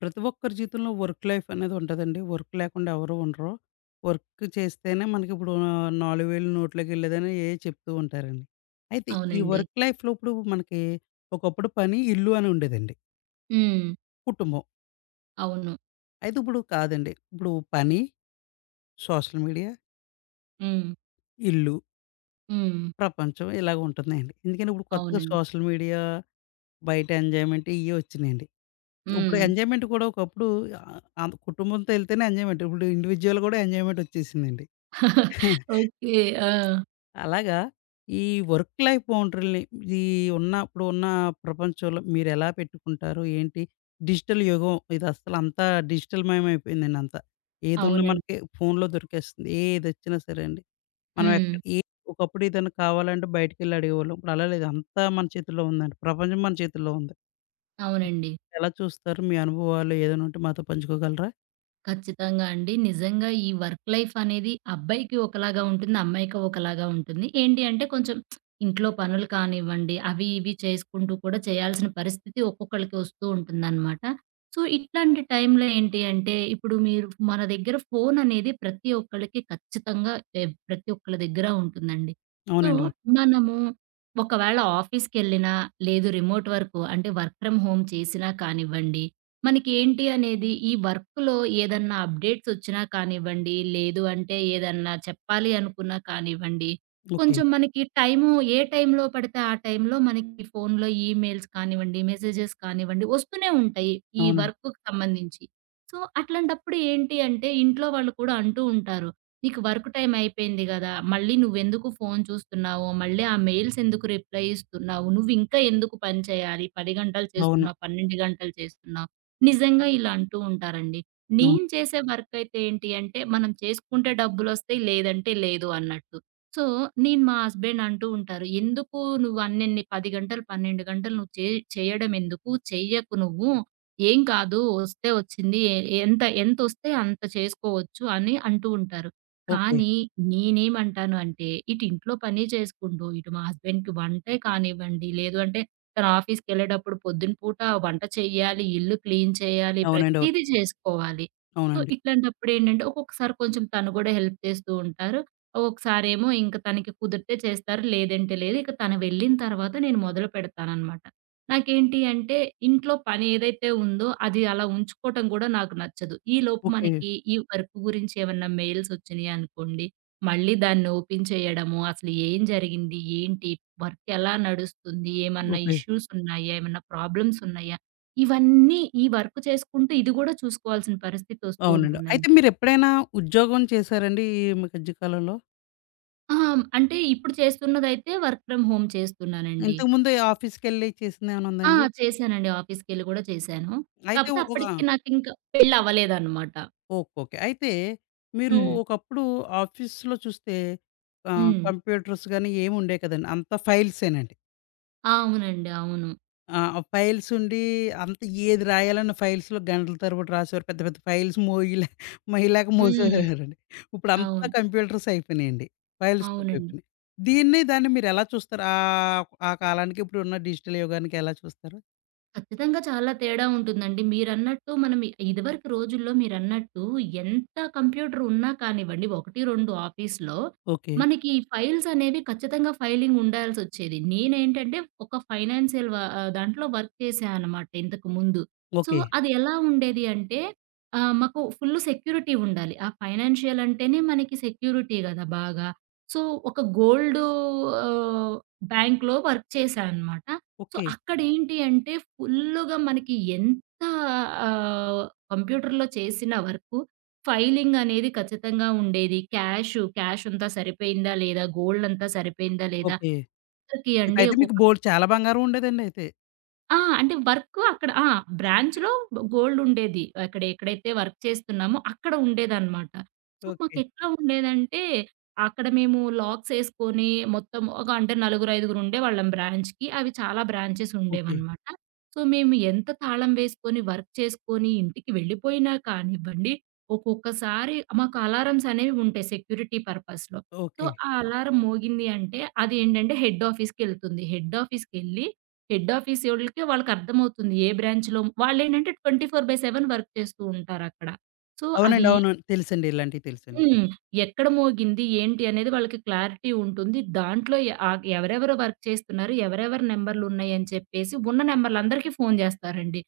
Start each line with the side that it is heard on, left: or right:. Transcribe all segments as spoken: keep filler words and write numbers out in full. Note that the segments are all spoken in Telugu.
left: ప్రతి ఒక్కరి జీవితంలో వర్క్ లైఫ్ అనేది ఉంటుందండి. వర్క్ లేకుండా ఎవరు ఉండరు. వర్క్ చేస్తేనే మనకిప్పుడు నాలుగు వేల నోట్లోకి వెళ్ళేదని ఏ చెప్తూ ఉంటారండి. అయితే ఈ
right: అవునండి.
left: వర్క్ లైఫ్‌లో ఇప్పుడు మనకి ఒకప్పుడు పని, ఇల్లు అని ఉండేదండి.
right: హ్మ్.
left: కుటుంబం.
right: అవును.
left: అయితే ఇప్పుడు కాదండి. ఇప్పుడు పని, సోషల్ మీడియా,
right: హ్మ్.
left: ఇల్లు,
right: హ్మ్.
left: ప్రపంచం ఇలాగ ఉంటున్నాయండి. ఎందుకని ఇప్పుడు కొత్తగా
right: అవునండి.
left: సోషల్ మీడియా, బయట ఎంజాయ్‌మెంట్ ఇయ్యే వచ్చినాయండి. ఇప్పుడు
right: హ్మ్.
left: ఎంజాయ్‌మెంట్ కూడా ఒకప్పుడు ఆహ్, ఆహ్, కుటుంబంతో ఎళ్తేనే ఎంజాయ్‌మెంట్. ఇప్పుడు ఇండివిడ్యువల్ కూడా ఎంజాయ్‌మెంట్ వచ్చేసిందండి.
right: ఓకే. ఆ!
left: అలాగా ఈ వర్క్ లైఫ్ బౌండరీలని ఇది ఉన్న ఇప్పుడు ఉన్న ప్రపంచంలో మీరెలా పెట్టుకుంటారు? ఏంటి? డిజిటల్ యుగం ఇది అసలు అంతా డిజిటల్‌మయం అయిపోయిందండి అంతా. ఏదున్నా
right: అవునండి.
left: మనకి ఫోన్‌లో దొరికేస్తుంది. ఏదొచ్చినా సరే అండి. మనం
right: హ్మ్.
left: ఎక్క ఏ ఒకప్పుడు ఏదైనా కావాలంటే బయటికెళ్ళి అడిగేవాళ్ళం. ఇప్పుడు అలా లేదు. అంతా మన చేతుల్లో ఉందండి. ప్రపంచం మన చేతుల్లో ఉంది.
right: అవునండి.
left: ఎలా చూస్తారు? మీ అనుభవాలు ఏదైనా ఉంటే మాతో పంచుకోగలరా?
right: ఖచ్చితంగా అండి. నిజంగా ఈ వర్క్ లైఫ్ అనేది అబ్బాయికి ఒకలాగా ఉంటుంది. అమ్మాయికి ఒకలాగా ఉంటుంది. ఏంటి అంటే కొంచెం ఇంట్లో పనులు కానివ్వండి, అవి ఇవి చేసుకుంటూ కూడా చేయాల్సిన పరిస్థితి ఒక్కొక్కళ్ళకి వస్తూ ఉంటుందనమాట. సో, ఇట్లాంటి టైంలో ఏంటి అంటే ఇప్పుడు మీరు మన దగ్గర ఫోన్ అనేది ప్రతి ఒక్కళ్ళకి ఖచ్చితంగా ఎ ప్రతి ఒక్కళ్ళ దగ్గర ఉంటుందండి. సో,
left: అవునండి. అవును.
right: మనము ఒకవేళ ఆఫీస్‌కెళ్ళినా లేదు రిమోట్ వర్కు అంటే వర్క్ ఫ్రమ్ హోమ్ చేసినా కానివ్వండి మనకి ఏంటి అనేది ఈ వర్క్‌లో ఏదన్నా అప్‌డేట్స్ వచ్చినా కానివ్వండి, లేదు అంటే ఏదన్నా చెప్పాలి అనుకున్నా కానివ్వండి,
left: ఓకే.
right: కొంచెం మనకి టైము ఏ టైంలో పడితే ఆ టైంలో మనకి ఫోన్‌లో ఈమెయిల్స్ కానివ్వండి, మెసేజెస్ కానివ్వండి వస్తూనే ఉంటాయి. ఈ
left: అవునండి.
right: వర్క్‌కి సంబంధించి. సో, అట్లాంటప్పుడు ఏంటి అంటే ఇంట్లో వాళ్ళు కూడా అంటూ ఉంటారు. "నీకు వర్క్ టైమ్ అయిపోయింది గదా! మళ్ళీ నువ్వెందుకు ఫోన్ చూస్తున్నావు? మళ్ళీ ఆ మెయిల్స్ ఎందుకు రిప్లై ఇస్తున్నావు? నువ్వింకా ఎందుకు పని చేయాలి? పది గంటలు
left: అవును.
right: చేస్తున్నావు, పన్నెండు గంటలు చేస్తున్నావు. నిజంగా ఇలా అంటూ ఉంటారండి.
left: అవును.
right: నేను చేసే వర్కయితే ఏంటి అంటే, మనం చేసుకుంటే డబ్బులొస్తాయి, లేదంటే లేదు అన్నట్టు. సో, నేను మా హస్బెండ్ అంటూ ఉంటారు, "ఎందుకు నువ్వు అన్నెన్ని పది గంటలు, పన్నెండు గంటలు నువ్వు చే చేయడమెందుకు? చెయ్యకు నువ్వు. ఏం కాదు, వస్తే వచ్చింది. ఎ ఎంత ఎంతొస్తే అంత చేసుకోవచ్చు" అని అంటూ ఉంటారు.
left: ఓకే.
right: కానీ నేనేమంటాను అంటే, ఇటు ఇంట్లో పని చేసుకుంటూ, ఇటు మా హస్బెండ్‌కి వంటే కానివ్వండి, లేదు అంటే తను ఆఫీస్‌కెళ్ళేటప్పుడు పొద్దున పూట వంట చెయ్యాలి, ఇల్లు క్లీన్ చేయాలి,
left: అవునండి. అవును.
right: ప్రతీదీ జేసుకోవాలి. సో,
left: అవునండి.
right: ఇట్లాంటప్పుడేంటంటే ఒక్కొక్కసారి కొంచెం తను గూడా హెల్ప్ చేస్తూ ఉంటారు. ఒక్కొక్కసారేమో ఇంక తనకి కుదిరితే చేస్తారు, లేదంటే లేదు. ఇక తను వెళ్ళిన తర్వాత నేను మొదలు పెడతాననమాట. నాకేంటి అంటే ఇంట్లో పని ఏదైతే ఉందో అది అలా ఉంచుకోవటం గూడా నాకు నచ్చదు. ఈలోపు
left: ఓకే.
right: మనకి ఈ వర్క్ గురించి ఏమన్నా మెయిల్స్ వచ్చినియి అనుకోండి మళ్ళీ దాన్ని ఓపెన్ చేయడము, అసలు ఏం జరిగింది? ఏంటి? వర్క్ ఎలా నడుస్తుంది? ఏమన్నా
left: ఓకే.
right: ఇష్యూస్ ఉన్నాయా? ఏమన్నా ప్రాబ్లమ్స్ ఉన్నాయా? ఇవన్నీ ఈ వర్క్ చేసుకుంటూ ఇది గూడా చూసుకోవాల్సిన పరిస్థితి వస్తూ
left: అవునండి.
right: ఉంటుందండి.
left: అయితే మీరెప్పుడైనా ఉద్యోగం చేశారండి ఈ మధ్య కాలంలో?
right: ఆ! అంటే ఇప్పుడు చేస్తున్నదైతే వర్క్ ఫ్రమ్ హోమ్ చేస్తున్నానండి.
left: ఇంతకుముందు ఆఫీస్‌కెళ్ళి చేసిందేమైనా ఉందా
right: ఆ!
left: అండి?
right: చేశానండి. ఆఫీస్‌కెళ్ళి గూడా చేశాను.
left: అయితే
right: కాపోతే
left: ఒక ఆ!
right: అప్పటికి నాకింకా పెళ్లవ్వలేదనమాట.
left: ఓకే. ఓకే. అయితే మీరు
right: హ్మ్.
left: ఒకప్పుడు ఆఫీస్‌లో చూస్తే ఆహ్,
right: హ్మ్.
left: కంప్యూటర్స్ గాని ఏమి ఉండేవి కదండీ! అంతా ఫైల్సేనండి.
right: అవునండి. అవును.
left: ఆ! ఫైల్స్ ఉండి అంత ఏది రాయాలన్న ఫైల్స్‌లో గంటల తరబడి రాసేవారు. పెద్ద పెద్ద ఫైల్స్ మోయలే మోయలేక
right: హ్మ్.
left: మోసేవారండి. ఇప్పుడంతా
right: అవును.
left: కంప్యూటర్స్ అయిపోయినాయండి. ఫైల్స్‌తో
right: అవునండి.
left: అయిపోయినాయి. దీన్ని దాన్ని మీరెలా చూస్తారు? ఆహ్, ఆ కాలానికి ఇప్పుడున్న డిజిటల్ యుగానికి ఎలా చూస్తారు?
right: ఖచ్చితంగా చాలా తేడా ఉంటుందండి. మీరన్నట్టు మనం ఇ- ఇదివరకు రోజుల్లో మీరన్నట్టు ఎంత కంప్యూటర్ ఉన్నా కానివ్వండి, ఒకటి, రెండు ఆఫీస్‌లో
left: ఓకే.
right: మనకి ఈ ఫైల్స్ అనేవి ఖచ్చితంగా ఫైలింగ్ ఉండాల్సొచ్చేది. నేనేంటంటే ఒక ఫైనాన్షియల్ వ ఆహ్, దాంట్లో వర్క్ చేశా అనమాట ఇంతకు ముందు. So,
left: okay.
right: అది ఎలా ఉండేది అంటే ఆహ్, మాకు ఫుల్ సెక్యూరిటీ ఉండాలి. ఆ ఫైనాన్షియల్ అంటేనే మనకి సెక్యూరిటీ గదా! బాగా. సో, ఒక గోల్డ్ ఆహ్, బ్యాంక్‌లో వర్క్ చేశా అనమాట. So,
left: okay.
right: అక్కడేంటి అంటే ఫుల్లుగా మనకి ఎంత ఆహ్, కంప్యూటర్‌లో చేసిన వర్కు ఫైలింగ్ అనేది ఖచ్చితంగా ఉండేది. క్యాషు, క్యాష్ అంతా సరిపోయిందా లేదా? గోల్డ్ అంతా సరిపోయిందా లేదా?
left: ఓకే.
right: అసలకి అండి
left: అయితే మీకు
right: ఒక్కొక్క
left: బోలెడు చాలా బంగారం ఉండేదండి అయితే.
right: ఆ! అంటే వర్కు అక్కడ ఆ! బ్రాంచ్‌లో గోల్డ్ ఉండేది. అక్కడ ఎక్కడైతే వర్క్ చేస్తున్నామో అక్కడ ఉండేదనమాట. So,
left: okay.
right: మాకెట్లా ఉండేదంటే, అక్కడ మేము లాక్స్ ఏసుకొని మొత్తం ఒక అంటే నలుగురు, ఐదుగురు ఉండేవాళ్ళం బ్రాంచ్‌కి. అవి చాలా బ్రాంచెస్
left: ఓకే.
right: ఉండేవనమాట. సో, మేము ఎంత తాళం వేసుకొని వర్క్ చేసుకొని ఇంటికి వెళ్ళిపోయినా కానివ్వండి, ఒక్కొక్కసారి మాకు అలారమ్స్ అనేవి ఉంటాయి సెక్యూరిటీ పర్పస్‌లో. So,
left: okay.
right: ఆ అలారం మోగింది అంటే అదేంటంటే హెడ్ ఆఫీస్‌కెళ్తుంది. హెడ్ ఆఫీస్‌కెళ్ళి హెడ్ ఆఫీసోళ్ళకి వాళ్ళకర్థమవుతుంది. ఏ బ్రాంచ్‌లో వాళ్ళేంటంటే ఇరవై నాలుగు బై ఏడు వర్క్ చేస్తూ ఉంటారక్కడ. సో, అది
left: అవునండి. అవును. తెలుసండి. ఇలాంటివి తెలుసండి.
right: హ్మ్. ఎక్కడ మోగింది, ఏంటి అనేది వాళ్ళకి క్లారిటీ ఉంటుంది. దాంట్లో ఎ ఆహ్, ఎవరెవరు వర్క్ చేస్తున్నారు, ఎవరెవరి నంబర్‌లున్నాయని చెప్పేసి ఉన్న నంబర్‌లందరికీ ఫోను జేస్తారండి.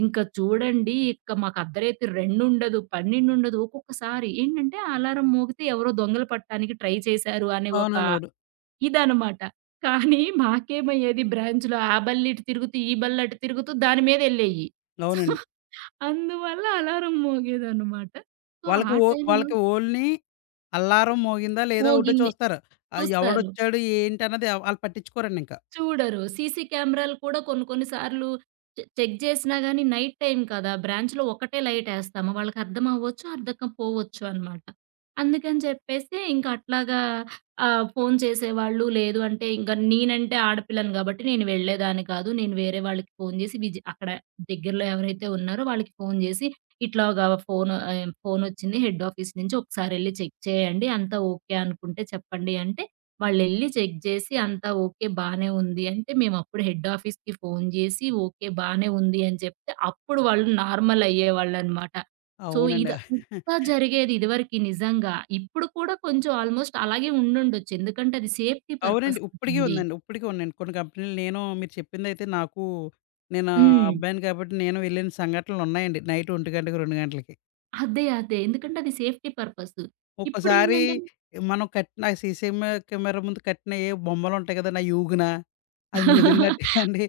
right: ఇంక చూడండి, ఇక మాకు అర్ధరాత్రి రెండు ఉండదు, పన్నెండు ఉండదు. ఒక్కొక్కసారి ఏంటంటే, ఆ అలారం మోగితే ఎవరో దొంగలు పట్టడానికి ట్రై చేశారు అనే ఒక
left: అవునండి. అవును.
right: ఇదనమాట. కానీ మాకేమయ్యేది బ్రాంచ్‌లో ఆ బళ్ళు ఇటు తిరుగుతూ, ఈ బళ్ళు అటు తిరుగుతూ దాని మీదెళ్ళేయి.
left: అవునండి.
right: అందువల్ల అలారం మోగేదనమాట. సో,
left: వాళ్ళకి
right: ఆ
left: ఓ
right: టైంలో
left: వాళ్ళకి ఓన్లీ అల్లారం మోగిందా లేదా ఒకటే
right: మోగింది.
left: చూస్తారు. ఆహ్,
right: చూస్తారు.
left: ఎవడొచ్చాడు ఏంటి అన్నది ఆళ్ళు పట్టించుకోరండింక.
right: చూడరు. సీసీ కెమెరాలు కూడా కొన్ని కొన్ని సార్లు చె చెక్ చేసినా గాని నైట్ టైమ్ కదా! బ్రాంచ్‌లో ఒకటే లైటేస్తాము. వాళ్ళకర్థం అవ్వచ్చు, అర్థం పోవచ్చు అనమాట. అందుకని చెప్పేసి ఇంక అట్లాగా ఆహ్, ఫోను చేసేవాళ్ళు. లేదు అంటే ఇంక నేనంటే ఆడపిల్లను గాబట్టి నేను వెళ్ళేదాన్ని కాదు. నేను వేరే వాళ్ళకి ఫోను చేసి విజి అక్కడ దగ్గరలో ఎవరైతే ఉన్నారో వాళ్ళకి ఫోను చేసి, ఇట్లాగా ఫోను ఆహ్, ఫోనొచ్చింది హెడ్ ఆఫీస్ నుంచి ఒకసారెళ్లి చెక్ చేయండి. అంతా ఓకే అనుకుంటే చెప్పండి అంటే వాళ్ళెళ్లి చెక్ జేసి అంతా ఓకే బానే ఉంది అంటే, మేమప్పుడు హెడ్ ఆఫీస్‌కి ఫోను జేసి ఓకే బానే ఉంది అని చెప్తే, అప్పుడు వాళ్ళు నార్మల్ అయ్యేవాళ్ళనమాట. సో,
left: అవునండి.
right: ఇదంతా జరిగేది ఇదివరకి నిజంగా. ఇప్పుడు కూడా కొంచెం ఆల్‌మోస్ట్ అలాగే ఉండుండొచ్చు. ఎందుకంటే అది సేఫ్టీ
left: అవునండి.
right: పర్పస్
left: ఇప్పటికి
right: కదండీ.
left: ఉందండి. ఇప్పటికి ఉన్నాయండి. కొన్ని కంపెనీలు నేను మీరు చెప్పిందైతే నాకు నేను
right: హ్మ్.
left: అబ్బాయిని కాబట్టి నేను వెళ్ళిన సంఘటనలున్నాయండి. నైట్ ఒంటి గంటకి, రెండు గంటలకి.
right: అదే. అదే. ఎందుకంటే అది సేఫ్టీ పర్పసు.
left: ఒక్కోసారి
right: ఇప్పుడేంటంటే
left: మనం కట్టిన ఆ సీసీఎం కెమెరా ముందు కట్టిన ఏ బొమ్మలుంటాయి కదండీ! అయి ఊగినా అది మెదిలినట్టేనండి.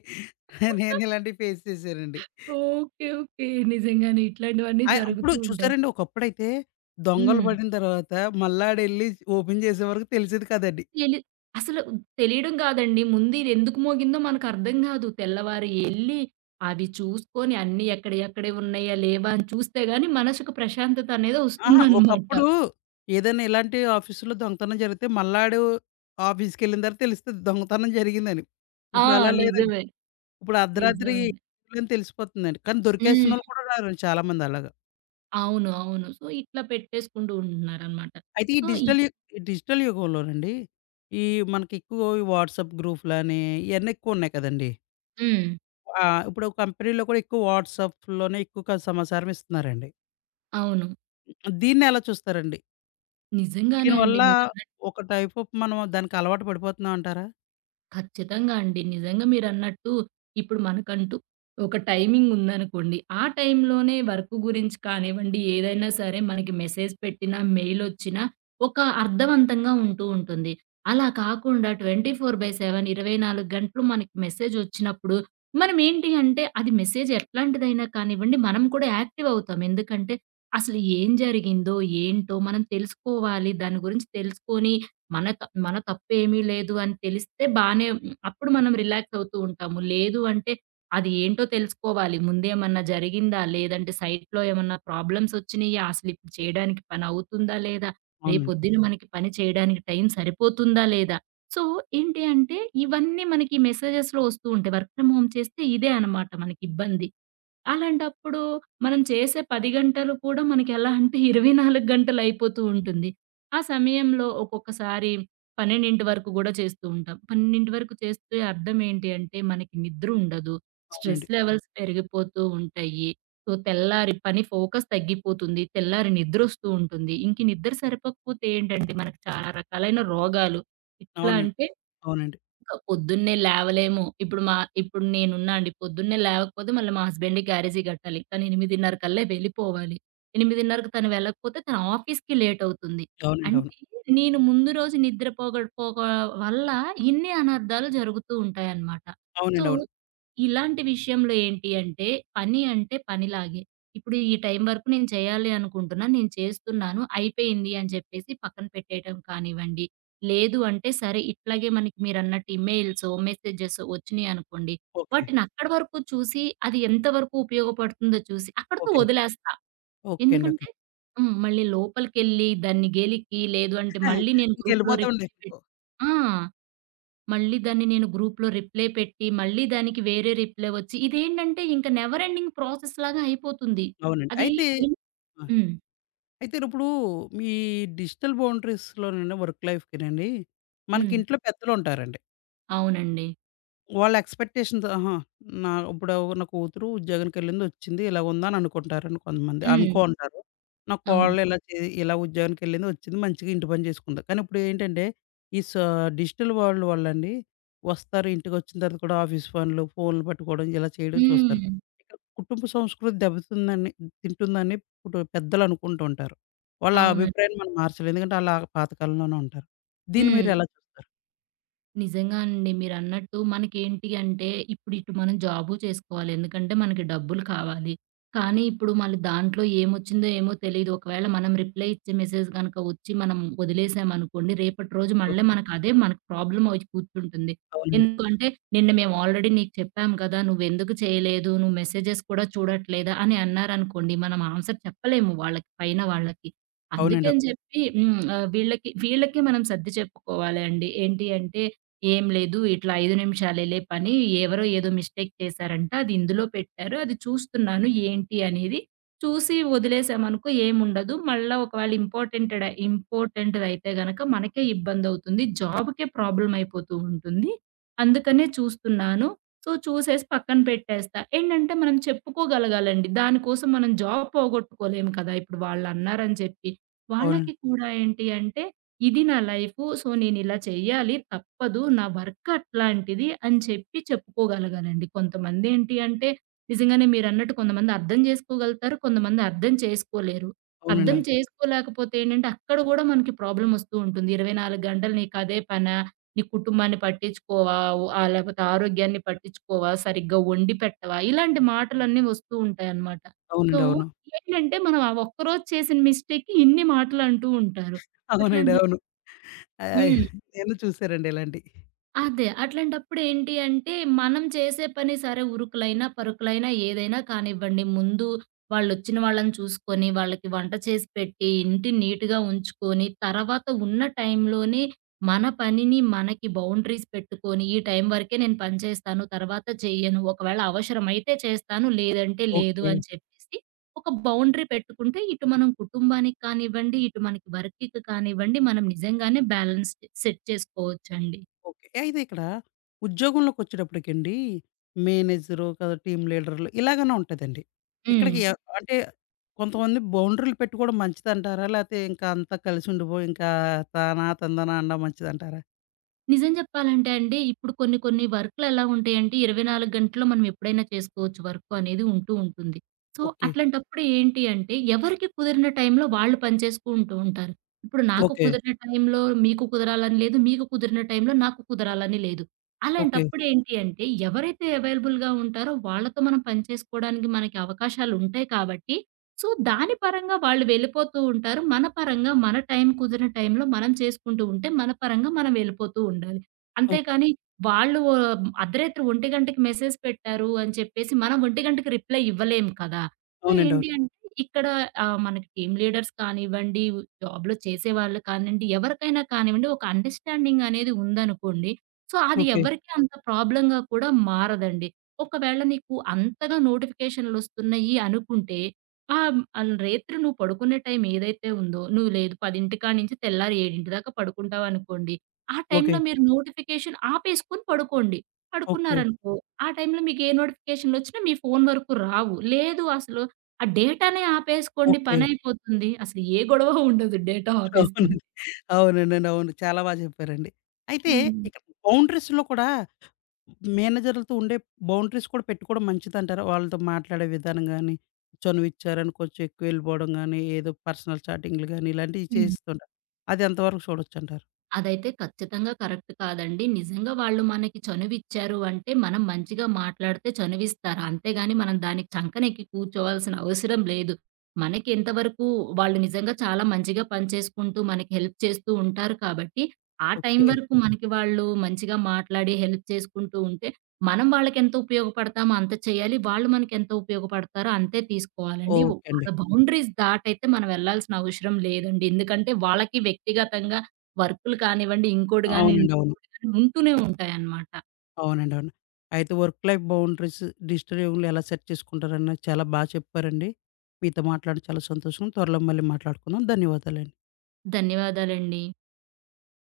left: నేను ఇలాంటివి ఫేస్ చేశానండి.
right: ఓకే. ఓకే. నిజంగానే ఇట్లాంటివన్నీ
left: ఆ! అప్పుడు
right: జరుగుతూ ఉంటాయి.
left: చూసారండి ఒకప్పుడైతే దొంగలు
right: హ్మ్.
left: పడిన తర్వాత మల్లాడెళ్లి ఓపెన్ చేసే వరకు తెలిసేది కాదండి.
right: తెలి అసలు తెలియడం గాదండి. ముందు ఇదెందుకు మోగిందో మనకర్థం గాదు. తెల్లవారి ఎళ్లి అవి చూసుకొని అన్నీ ఎక్కడెక్కడివి ఉన్నాయా, లేవా అని చూస్తే గాని మనసుకు ప్రశాంతత అనేది
left: అహా!
right: ఒస్తుందనమాట.
left: ఒకప్పుడు ఏదైనా ఇలాంటి ఆఫీసులో దొంగతనం జరిగితే మల్లాడు ఆఫీస్‌కెళ్ళిన తర్వాత తెలుస్తది దొంగతనం జరిగిందని.
right: ఆ!
left: ఇప్పుడు అలా లేదండి.
right: నిజమే.
left: ఇప్పుడు అర్ధరాత్రి
right: నిజమే.
left: అని తెలిసిపోతుందండి. కానీ
right: హ్మ్.
left: దొరికేసినోళ్ళు కూడా రారండి చాలామంది అలాగా.
right: అవును. అవును. సో, ఇట్లా పెట్టేసుకుంటూ ఉంటున్నారనమాట.
left: అయితే ఈ
right: సో, ఇ
left: డిజిటల్ యు ఈ డిజిటల్ యుగంలోనండి ఈ మనకి ఎక్కువ ఈ వాట్సాప్ గ్రూప్‌లని ఇయన్నీ ఎక్కువున్నాయి కదండీ!
right: హ్మ్.
left: ఆహ్, ఇప్పుడు కంపెనీలో కూడా ఎక్కువ వాట్సాప్‌లోనే ఎక్కువ క సమాచారం ఇస్తున్నారండి.
right: అవును.
left: దీన్నెలా చూస్తారండి?
right: నిజంగానే అండి.
left: దీనివల్ల ఒక టైప్ ఆఫ్ మనం దానికి అలవాటు పడిపోతున్నాం అంటారా?
right: ఖచ్చితంగా అండి. నిజంగా మీరన్నట్టు ఇప్పుడు మనకంటూ ఒక టైమింగ్ ఉందనుకోండి. ఆ టైంలోనే వర్క్ గురించి కానివ్వండి, ఏదైనా సరే మనకి మెసేజ్ పెట్టినా, మెయిలొచ్చినా ఒక అర్థవంతంగా ఉంటూ ఉంటుంది. అలా కాకుండా ఇరవై నాలుగు బై ఏడు ఇరవై నాలుగు గంటలు మనకి మెసేజొచ్చినప్పుడు మనం ఏంటి అంటే అది మెసేజ్ ఎట్లాంటిదైనా కానివ్వండి, మనం కూడా యాక్టివ్ అవుతాం. ఎందుకంటే అసలు ఏం జరిగిందో, ఏంటో మనం తెలుసుకోవాలి. దాని గురించి తెలుసుకొని మన త మన తప్పేమీ లేదు అని తెలిస్తే బానే ఉమ్, అప్పుడు మనం రిలాక్స్ అవుతూ ఉంటాము. లేదు అంటే అది ఏంటో తెలుసుకోవాలి. ముందేమన్నా జరిగిందా? లేదంటే సైట్‌లో ఏమన్నా ప్రాబ్లమ్స్ వచ్చినీయా? అసలిప్పుడు చేయడానికి పని అవుతుందా? లేదా?
left: అవునండి.
right: రేపొద్దున మనకి పని చేయడానికి టైం సరిపోతుందా? లేదా? సో, ఏంటి అంటే ఇవన్నీ మనకి మెసేజెస్‌లో వస్తూ ఉంటాయి. వర్క్ ఫ్రమ్ హోమ్ చేస్తే ఇదే అనమాట మనకిబ్బంది. అలాంటప్పుడు మనం చేసే పది గంటలు కూడా మనకెలా అంటే ఇరవై నాలుగు గంటలయిపోతూ ఉంటుంది. ఆ సమయంలో ఒక్కొక్కసారి పన్నెండు వరకు గూడా చేస్తూ ఉంటాం. పన్నెండు వరకు చేస్తే అర్థం ఏంటి అంటే మనకి నిద్రుండదు. స్ట్రెస్
left: అవునండి.
right: లెవెల్స్ పెరిగిపోతూ ఉంటాయి. సో, తెల్లారి పని ఫోకస్ తగ్గిపోతుంది. తెల్లారి నిద్రొస్తూ ఉంటుంది. ఇంక ఈ నిద్ర సరిపోకపోతే ఏంటంటే మనకు చాలా రకాలైన రోగాలు ఎట్లా
left: అవునండి.
right: అంటే
left: అవునండి.
right: ఇంకా పొద్దున్నే లేవలేము. ఇప్పుడు మా ఇప్పుడు నేనున్నా అండి. పొద్దున్నే లేవకపోతే మళ్ళీ మా హస్బెండ్‌కి గ్యారేజీ కట్టాలి. తను ఎనిమిదిన్నర కల్లా వెళ్ళిపోవాలి. 8:30కి తను వెళ్ళకపోతే తన ఆఫీస్‌కి లేట్ అవుతుంది.
left: అవునండి. అవును.
right: అంటే నేను ముందు రోజు నిద్ర పోగ పోక వల్ల ఇన్ని అనర్థాలు జరుగుతూ ఉంటాయన్నమాట. సో,
left: అవునండి. అవును.
right: ఇలాంటి విషయంలో ఏంటి అంటే పని అంటే పనిలాగే. ఇప్పుడు ఈ టైం వరకు నేను చేయాలి అనుకుంటున్నాను. నేను చేస్తున్నాను. అయిపోయింది అని చెప్పేసి పక్కన పెట్టేయటం కానివ్వండి. లేదు అంటే సరే ఇట్లాగే మనకి మీరన్నట్టు ఈమెయిల్సో, మెసేజెసో వచ్చినియనుకోండి.
left: ఓకే.
right: వాటిని అక్కడి వరకు చూసి అది ఎంత వరకు ఉపయోగపడుతుందో చూసి అక్కడితో
left: ఓకే.
right: వదిలేస్తా.
left: ఓకే అండి. ఓకే.
right: ఎందుకంటే హ్మ్. మళ్ళీ లోపలికెళ్ళి దాన్ని గెలికి లేదు అంటే మళ్ళీ నేను గ్రూప్‌లో
left: ఇంకెళ్ళిపోతామండి.
right: రిప్లై పెట్టి ఆ! మళ్ళీ దాన్ని నేను గ్రూప్‌లో రిప్లై పెట్టి మళ్ళీ దానికి వేరే రిప్లై వచ్చి ఇదేంటంటే ఇంక నెవర్ ఎండింగ్ ప్రాసెస్ లాగా అయిపోతుంది.
left: అవునండి.
right: అది
left: అయితే
right: ఎన్
left: ఆ!
right: హ్మ్.
left: అయితే ఇప్పుడు మీ డిజిటల్ బౌండరీస్‌లోనండి వర్క్ లైఫ్‌కినండి మనకి
right: హ్మ్.
left: ఇంట్లో పెద్దలుంటారండి.
right: అవునండి.
left: వాళ్ళ ఎక్స్‌పెక్టేషన్‌తో ఆహా! నా ఇప్పుడు నా కూతురు ఉద్యోగానికెళ్ళింది, వచ్చింది ఇలాగుందని అనుకుంటారండి కొంతమంది.
right: హ్మ్.
left: అనుకో ఉంటారు. నా
right: అవును.
left: కోడలు ఇలా చే ఇలా ఉద్యోగానికెళ్ళింది, వచ్చింది మంచిగా ఇంటి పని చేసుకుంది. కానీ ఇప్పుడేంటంటే ఈ సా డిజిటల్ వరల్డ్ వల్లండి వస్తారు ఇంటికొచ్చిన తర్వాత కూడా ఆఫీస్ పనులు, ఫోన్లు పట్టుకోవడం ఇలా చేయడం చూస్తారు.
right: హ్మ్.
left: ఇక్కడ కుటుంబ సంస్కృతి దెబ్బతిందని తింటుందని ఇప్పుడు పెద్దలు అనుకుంటూ ఉంటారు. వాళ్ళ
right: అవునండి.
left: అభిప్రాయాన్ని మనం మార్చలేం. ఎందుకంటే ఆళ్ళా పాతకాలంలోనే ఉంటారు. దీన్ని
right: హ్మ్.
left: మీరెలా చూస్తారు?
right: నిజంగా అండి. మీరన్నట్టు మనకేంటి అంటే, ఇప్పుడు ఇటు మనం జాబు చేసుకోవాలి. ఎందుకంటే మనకి డబ్బులు కావాలి. కానీ ఇప్పుడు మళ్ళీ దాంట్లో ఏమొచ్చిందో ఏమో తెలీదు. ఒకవేళ మనం రిప్లై ఇచ్చే మెసేజ్ గనక వచ్చి మనం వదిలేసామనుకోండి, రేపటి రోజు మళ్ళీ
left: ఓకే.
right: మనకు అదే మనకు ప్రాబ్లమ్ అయి కూర్చుంటుంది.
left: అవునండి.
right: ఎందుకంటే నిన్న మేము ఆల్రెడీ నీకు చెప్పాం కదా! నువ్వెందుకు చేయలేదు? నువ్వు మెసేజెస్ కూడా చూడట్లేదా? అని అన్నారనుకోండి, మనం ఆన్సర్ చెప్పలేము వాళ్ళకి పైన వాళ్ళకి.
left: అవునండి.
right: అందుకని చెప్పి హ్మ్. ఆహ్, వీళ్ళకి వీళ్ళకి మనం సర్ది చెప్పుకోవాలి అండి. ఏంటి అంటే ఏం లేదు. ఇట్లా ఐదు నిమిషాలేలే పని. ఎవరో ఏదో మిస్టేక్ చేశారంట. అది ఇందులో పెట్టారు. అది చూస్తున్నాను ఏంటి అనేది. చూసి వదిలేసామనుకో ఏముండదు. మళ్ళా ఒకవేళ ఇంపార్టెంటెడ్ ఇంపార్టెంట్‌దైతే గనక మనకే ఇబ్బందవుతుంది. జాబ్‌కే ప్రాబ్లమ్ అయిపోతూ ఉంటుంది. అందుకనే చూస్తున్నాను. సో, చూసేసి పక్కన పెట్టేస్తా. ఏంటంటే మనం చెప్పుకోగలగాలండి. దానికోసం మనం జాబ్ పోగొట్టుకోలేము కదా! ఇప్పుడు వాళ్ళన్నారని చెప్పి.
left: అవును.
right: వాళ్ళకి కూడా ఏంటి అంటే ఇది నా లైఫు. సో, నేనిలా చెయ్యాలి. తప్పదు. నా వర్క్ అట్లాంటిది అని చెప్పి చెప్పుకోగలగాలండి. కొంతమందేంటి అంటే, నిజంగానే మీరన్నట్టు కొంతమంది అర్థం జేసుకోగలుగుతారు. కొంతమంది అర్థం చేసుకోలేరు. అర్థం
left: అవునండి.
right: చేసుకోలేకపోతే ఏంటంటే, అక్కడ గూడా మనకి ప్రాబ్లమొస్తూ ఉంటుంది. ఇరవై నాలుగు గంటలు నీకదే పనా? నీ కుటుంబాన్ని పట్టించుకోవా? ఓ ఆహ్, లేపోతే ఆరోగ్యాన్ని పట్టించుకోవా? సరిగ్గా వండి పెట్టవా? ఇలాంటి మాటలన్నీ వస్తూ ఉంటాయనమాట. సో,
left: అవునండి. అవును.
right: ఏంటంటే, మనం ఆ ఒక్కరోజు చేసిన మిస్టేక్‌కి ఇన్ని మాటలంటూ ఉంటారు.
left: అవునండి.
right: అట్లాంటప్పుడు
left: అవును. ఆహ్,
right: హ్మ్.
left: నేను చూసానండి ఇలాంటియి.
right: అదే. అట్లాంటప్పుడేంటి అంటే, మనం చేసే పని సరే ఉరుకులైనా, పరుకులైనా ఏదైనా కానివ్వండి, ముందు వాళ్ళొచ్చిన వాళ్ళని చూసుకొని, వాళ్ళకి వంట చేసి పెట్టి, ఇంటిని నీట్‌గా ఉంచుకొని, తర్వాత ఉన్న టైంలోనే మన పనిని మనకి బౌండరీస్ పెట్టుకొని, ఈ టైం వరకే నేను పని చేస్తాను, తర్వాత చెయ్యను. ఒకవేళ అవసరమైతే చేస్తాను, లేదంటే లేదు
left: ఓకే.
right: అని చెప్పేసి ఒక బౌండరీ పెట్టుకుంటే, ఇటు మనం కుటుంబానికి కానివ్వండి, ఇటు మనకి వర్క్‌కి కానివ్వండి, మనం నిజంగానే బ్యాలెన్స్ సెట్ చేసుకోవచ్చండి.
left: ఓకే. అయితే ఇక్కడ ఉద్యోగంలోకొచ్చేటప్పటికండి మేనేజరు కదా! టీమ్ లీడర్‌లు ఇలాగనే ఉంటదండి.
right: హ్మ్.
left: ఇక్కడికి ఎ అంటే కొంతమంది బౌండరీలు పెట్టుకోవడం మంచిదంటారా? లేతే ఇంకా అంతా కలిసి ఉండిపోయి ఇంకా తానా, తందనా అనడం మంచిదంటారా?
right: నిజం జెప్పాలంటే అండి, ఇప్పుడు కొన్ని కొన్ని వర్కులెలా ఉంటాయంటే ఇరవై నాలుగు గంటల్లో మనం ఎప్పుడైనా చేసుకోవచ్చు వర్క్ అనేది ఉంటూ ఉంటుంది. So,
left: okay.
right: అట్లాంటప్పుడు ఏంటి అంటే, ఎవరికి కుదిరిన టైంలో వాళ్ళు పని చేసుకుంటూ ఉంటారు. ఇప్పుడు నాకు
left: ఓకే.
right: కుదిరిన టైంలో మీకు కుదరాలని లేదు. మీకు కుదిరిన టైంలో నాకు కుదరాలని లేదు.
left: ఓకే.
right: అలాంటప్పుడు ఏంటి అంటే, ఎవరైతే అవైలబుల్‌గా ఉంటారో వాళ్ళతో మనం పని చేసుకోవడానికి మనకి అవకాశాలుంటాయి కాబట్టి సో, దాని పరంగా వాళ్ళు వెళ్ళిపోతూ ఉంటారు. మన పరంగా మన టైం కుదిరిన టైంలో మనం చేసుకుంటూ ఉంటే, మన పరంగా మనం వెళ్ళిపోతూ ఉండాలి.
left: ఓకే.
right: అంతేకాని వాళ్ళు ఆహ్, అర్ధరాత్రి 1:00కి మెసేజ్ పెట్టారు అని చెప్పేసి మనం 1:00కి రిప్లై ఇవ్వలేం కదా! సో,
left: అవునండి.
right: ఏంటి
left: అవును.
right: అంటే ఇక్కడ ఆహ్, మనకి టీమ్ లీడర్స్ కానివ్వండి, జాబ్‌లో చేసేవాళ్ళు కానివ్వండి, ఎవరికైనా కానివ్వండి ఒక అండర్‌స్టాండింగ్ అనేది ఉందనుకోండి. సో, అది
left: ఓకే.
right: ఎవరికీ అంత ప్రాబ్లమ్‌గా కూడా మారదండి. ఒకవేళ నీకు అంతగా నోటిఫికేషన్‌లొస్తున్నాయి అనుకుంటే ఆ! ఆన్ రేత్రి నువ్వు పడుకునే టైం ఏదైతే ఉందో, నువ్వు లేదు పది కాడ్నుంచి తెల్లారి ఏడు గంటల దాకా పడుకుంటావనుకోండి. ఆ
left: ఓకే.
right: టైంలో మీరు హ్మ్. నోటిఫికేషన్ ఆపేసుకొని పడుకోండి.
left: ఓకే.
right: పడుకున్నారనుకో, ఆ టైంలో మీకు ఏ నోటిఫికేషన్‌లొచ్చినా మీ ఫోను వరకు రావు. లేదు అసలు ఆ డేటానే ఆపేసుకోండి
left: ఓకే.
right: పనైపోతుంది. అసలు ఏ గొడవ ఉండదు డేటా ఆపేసుకుంటే.
left: అవునండి. అవునండి. అవును. చాలా బాగా చెప్పారండి. అయితే
right: హ్మ్.
left: ఇక్కడ బౌండరీస్‌లో కూడా మేనేజర్‌లతో ఉండే బౌండరీస్ కూడా పెట్టుకోవడం మంచిదంటారా? వాళ్ళతో మాట్లాడే విధానం గాని, చనువిచ్చారని కొంచెం ఎక్కువ వెళ్ళిపోవడం గాని, ఏదో పర్సనల్ చాటింగ్‌లు గాని ఇలాంటివి చేస్తుంటారు. అది ఎంతవరకు చూడొచ్చంటారు?
right: అదైతే ఖచ్చితంగా కరెక్ట్ కాదండి. నిజంగా వాళ్ళు మనకి చనువిచ్చారు అంటే, మనం మంచిగా మాట్లాడితే చనువిస్తారు. అంతేగాని మనం దానికి చంకనెక్కి కూర్చోవాల్సిన అవసరం లేదు. మనకి ఎంతవరకు వాళ్ళు నిజంగా చాలా మంచిగా పనిచేసుకుంటూ, మనకి హెల్ప్ చేస్తూ ఉంటారు కాబట్టి, ఆ టైం
left: ఓకే.
right: వరకు మనకి వాళ్ళు మంచిగా మాట్లాడి హెల్ప్ చేసుకుంటూ ఉంటే, మనం వాళ్ళకెంత ఉపయోగపడతామో అంత చేయాలి. వాళ్ళు మనకెంత ఉపయోగపడతారో అంతే తీసుకోవాలండి.
left: ఓకే
right: వాళ్ళ
left: అండి.
right: బౌండరీస్ దాటైతే మనం వెళ్ళాల్సిన అవసరం లేదండి. ఎందుకంటే వాళ్ళకి వ్యక్తిగతంగా వర్కులు కానివ్వండి, ఇంకోటి గానియండి,
left: అవునండి. అవును.
right: ఇంకోటి గాని ఉంటూనే ఉంటాయన్నమాట.
left: అవునండి. అవును. అయితే వర్క్ లైఫ్ బౌండరీస్ డిజిటల్ యుగంలో ఎలా సెట్ చేసుకుంటారన్న చాలా బాగా చెప్పారండి. మీతో మాట్లాడడం చాలా సంతోషం. త్వరలో మళ్ళీ మాట్లాడుకుందాం. ధన్యవాదాలండి.
right: ధన్యవాదాలండి.